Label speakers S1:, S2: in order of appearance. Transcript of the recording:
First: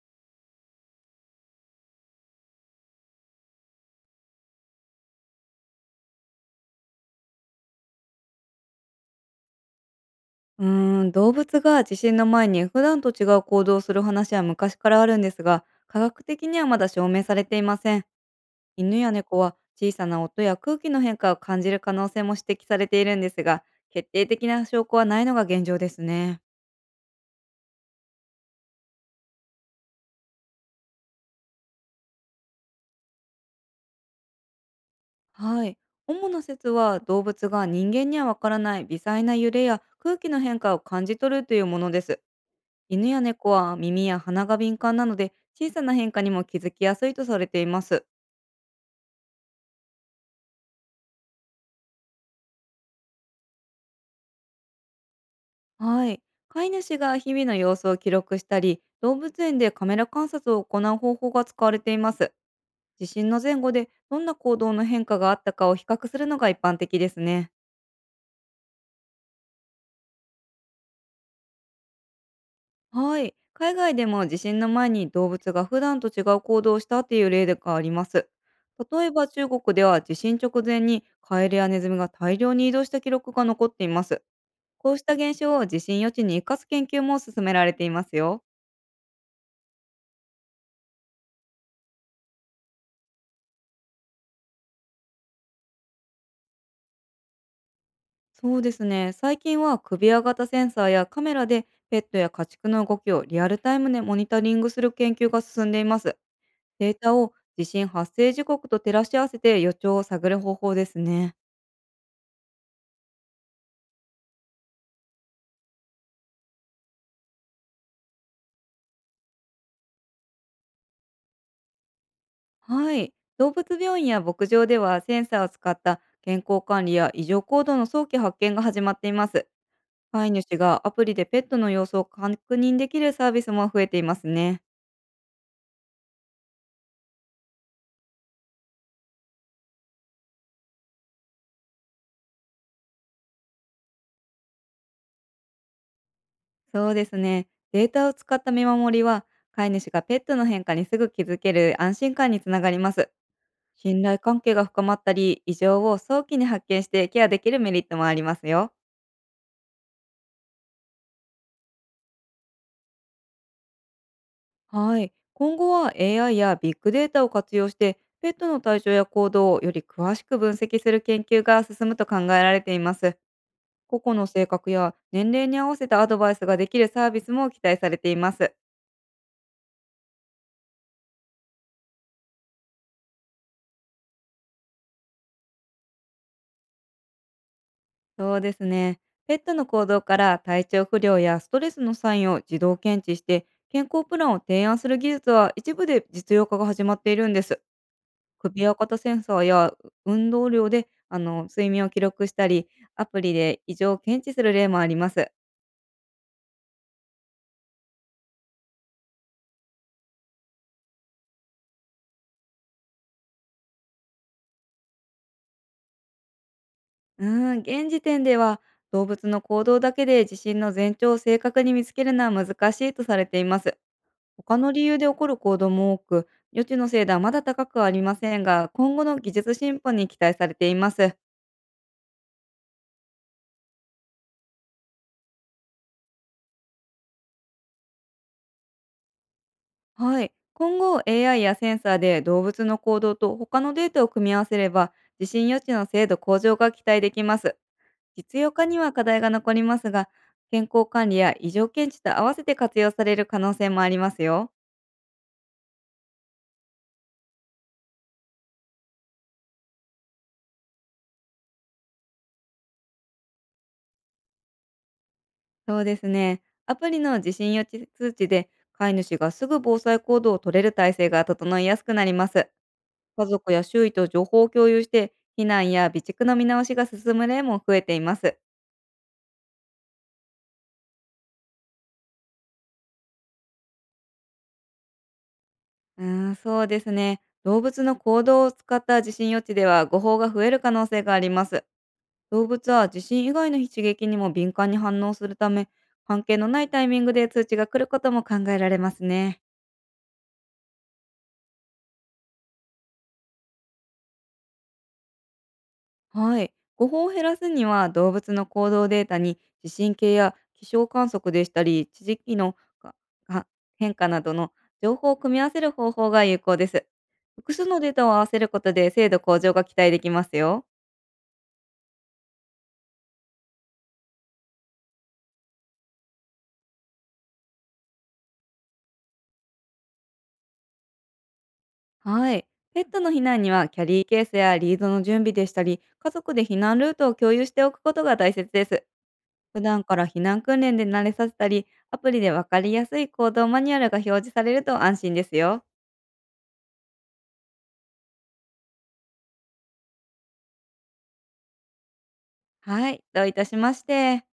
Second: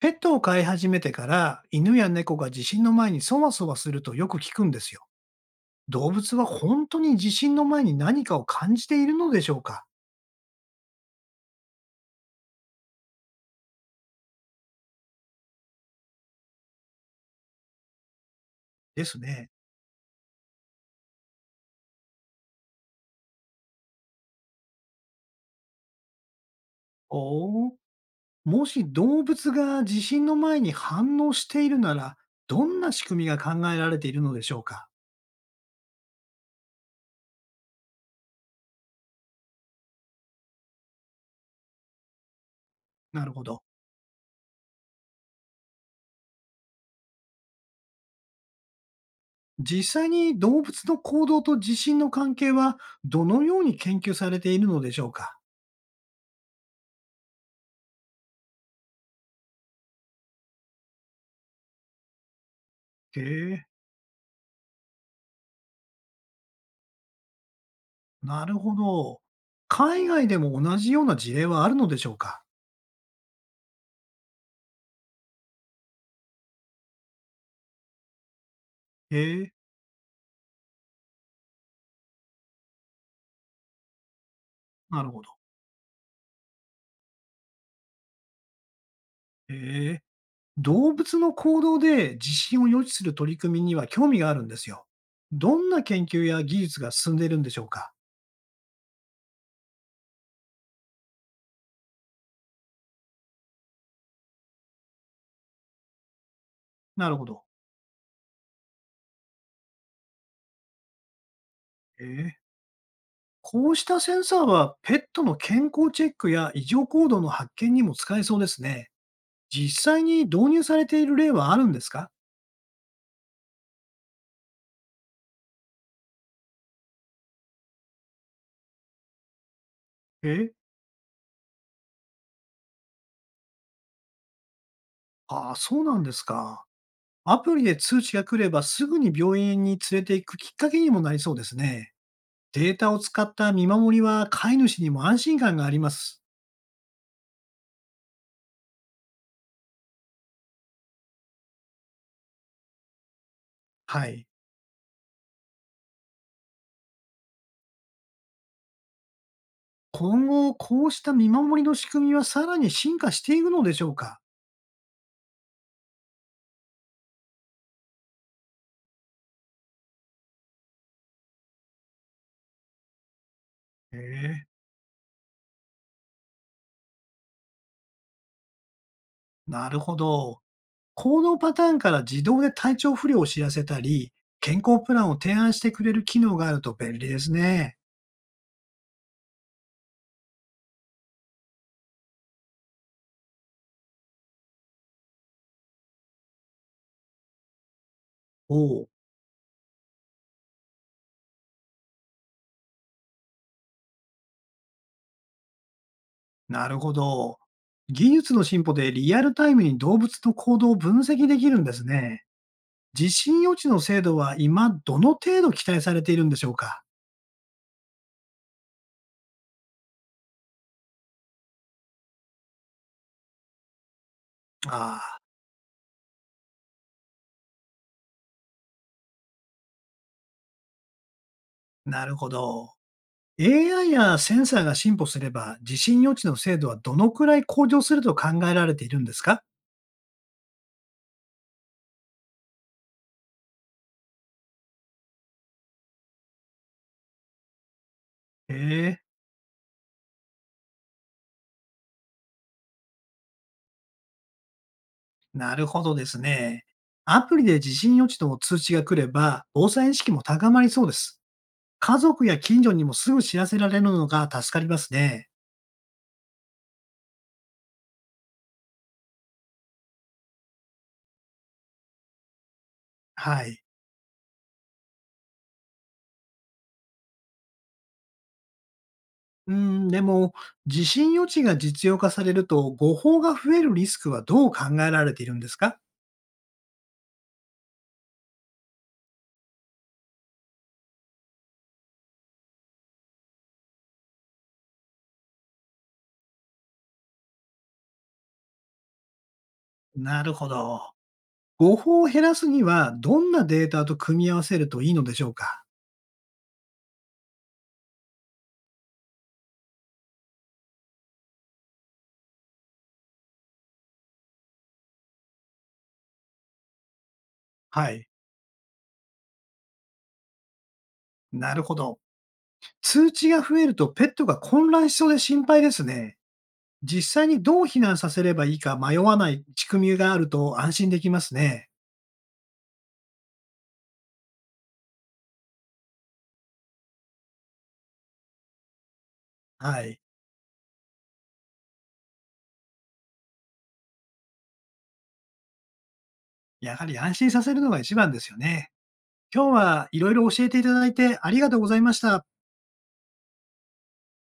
S1: ペットを飼い始めてから、犬や猫が地震の前にそわそわするとよく聞くんですよ。動物は本当に地震の前に何かを感じているのでしょうか。
S2: うーん、動物が地震の前に普段と違う行動をする話は昔からあるんですが、科学的にはまだ証明されていません。犬
S1: で
S2: や
S1: す
S2: 猫
S1: ね。
S2: は小さな音や空気の変化を感じる可能性も指摘されているんですが、決定的な証拠はないのが現状ですね。
S1: おお、もし動物が地震の前に反応しているなら、どんな仕組みが考えられているのでしょうか。
S2: はい。主な説は動物が人間にはわからない微細な揺れや空気の変化を感じ取るというものです。犬や
S1: なるほ
S2: 猫
S1: ど。
S2: は耳や鼻が敏感なので小さな変化にも気づきやすいとされています。
S1: 実際に動物の行動と地震の関係はどのように研究されているのでしょうか。
S2: はい。飼い主が日々の様子を記録したり、動物園でカメラ観察を行う方法が使われています。地
S1: へ
S2: 震の前
S1: え、
S2: 後でどんな行動の変化があったかを比較するのが一般的ですね。
S1: なるほど。海外でも同じような事例はあるのでしょうか。
S2: はい。海外でも地震の前に動物が普段と違う行動をしたという例があります。例えば
S1: へ
S2: 中
S1: え、
S2: 国では地震直前にカエルやネズミが大量に移動した記録が残っています。こう
S1: な
S2: し
S1: る
S2: た
S1: ほど。
S2: 現象を地震予知に生かす研究も進められていますよ。
S1: へえ。動物の行動で地震を予知する取り組みには興味があるんですよ。どんな研究や技術が進んでいるんでしょうか。
S2: そうですね。最近は首輪型センサーやカメラでペットや家畜の動きをリアルタイムでモニタリングする研究が進んでいます。デー
S1: な
S2: タ
S1: るほ
S2: を
S1: ど。
S2: 地震発生時刻と照らし合わせて予兆を探る方法ですね。
S1: へえ。こうしたセンサーはペットの健康チェックや異常行動の発見にも使えそうですね。実際に導入されている例はあるんですか。
S2: はい。動物病院や牧場ではセンサーを使った健康管理や異常行動の早期発見が始まっています。飼い
S1: え。
S2: 主がアプリでペットの様子を確認できるサービスも増えていますね。
S1: ああ、そうなんですか。アプリで通知が来ればすぐに病院に連れて行くきっかけにもなりそうですね。データを使った見守りは飼い主にも安心感があります。
S2: そうですね。データを使った見守りは、飼い主がペットの変化にすぐ気づける安心感につながります。信
S1: は
S2: 頼
S1: い。
S2: 関係が深まったり、異常を早期に発見してケアできるメリットもありますよ。
S1: 今後、こうした見守りの仕組みはさらに進化していくのでしょうか。
S2: はい。今後は AI やビッグデータを活用して、ペットの体調や行動をより詳しく分析する研究が進むと考えられています。個々の
S1: ええ、
S2: 性格や年齢に合わせたアドバイスができるサービスも期待されています。
S1: なるほど。行動パターンから自動で体調不良を知らせたり、健康プランを提案してくれる機能があると便利ですね。
S2: そうですね。ペットの行動から体調不良やストレスのサインを自動検知して健康プランを提案する技術は一部で実用化が始まっているんです。
S1: お
S2: 首や
S1: お、
S2: 肩センサーや運動量で睡眠を記録したり、アプリで異常を検知する例もあります。
S1: なるほど。技術の進歩でリアルタイムに動物の行動を分析できるんですね。地震予知の精度は今どの程度期待されているんでしょうか。
S2: うーん、現時点では動物の行動だけで地震の前兆を正確に見つけるのは難しいとされています。他の理
S1: あ
S2: 由で起
S1: あ。
S2: こる行動も多く、予知の精度はまだ高くはありませんが、今後の技術進歩に期待されています。
S1: なるほど。AI やセンサーが進歩すれば、地震予知の精度はどのくらい向上すると考えられているんですか。
S2: はい。今後、AI やセンサーで動物の行動と他のデータを組み合わせれば、地震予知の精度向上が期待できます。実用
S1: へ
S2: 化には
S1: え、
S2: 課題が残りますが、健康管理や異常検知と合わせて活用される可能性もありますよ。
S1: なるほどですね。アプリで地震予知の通知が来れば、防災意識も高まりそうです。家族や近所にもすぐ知らせられるのが助かりますね。
S2: そうですね。アプリの地震予知通知で、飼い主がすぐ防災行動を取れる体制が整いやすくなります。家
S1: は
S2: 族
S1: い。
S2: や周囲と情報を共有して、避難や備蓄の見直しが進む例も増えています。
S1: うん、でも、地震予知が実用化されると、誤報が増えるリスクはどう考えられているんですか。
S2: うーん、そうですね。動物の行動を使った地震予知では誤報が増える可能性があります。動物は地震以外の刺激にも敏感に反応するため、関係のないタイミングで通知が来ることも考えられますね。
S1: なるほど。誤報を減らすには、どんなデータと組み合わせるといいのでしょうか？
S2: はい。誤報を減らすには動物の行動データに地震計や気象観測でしたり地磁気のかか変化などの情報を組み合わせる方法が有効です。複数の
S1: は
S2: データ
S1: い。
S2: を合わせることで精度向上が期待できますよ。
S1: なるほど。通知が増えるとペットが混乱しそうで心配ですね。実際にどう避難させればいいか迷わない仕組みがあると安心できますね。
S2: はい。ペットの避難にはキャリーケースやリードの準備でしたり家族で避難ルートを共有しておくことが大切です。普
S1: は
S2: 段か
S1: い。
S2: ら避難訓練で慣れさせたりアプリでわかりやすい行動マニュアルが表示されると安心ですよ。
S1: やはり安心させるのが一番ですよね。今日はいろいろ教えていただいてありがとうございました。
S2: はい。どういたしまして。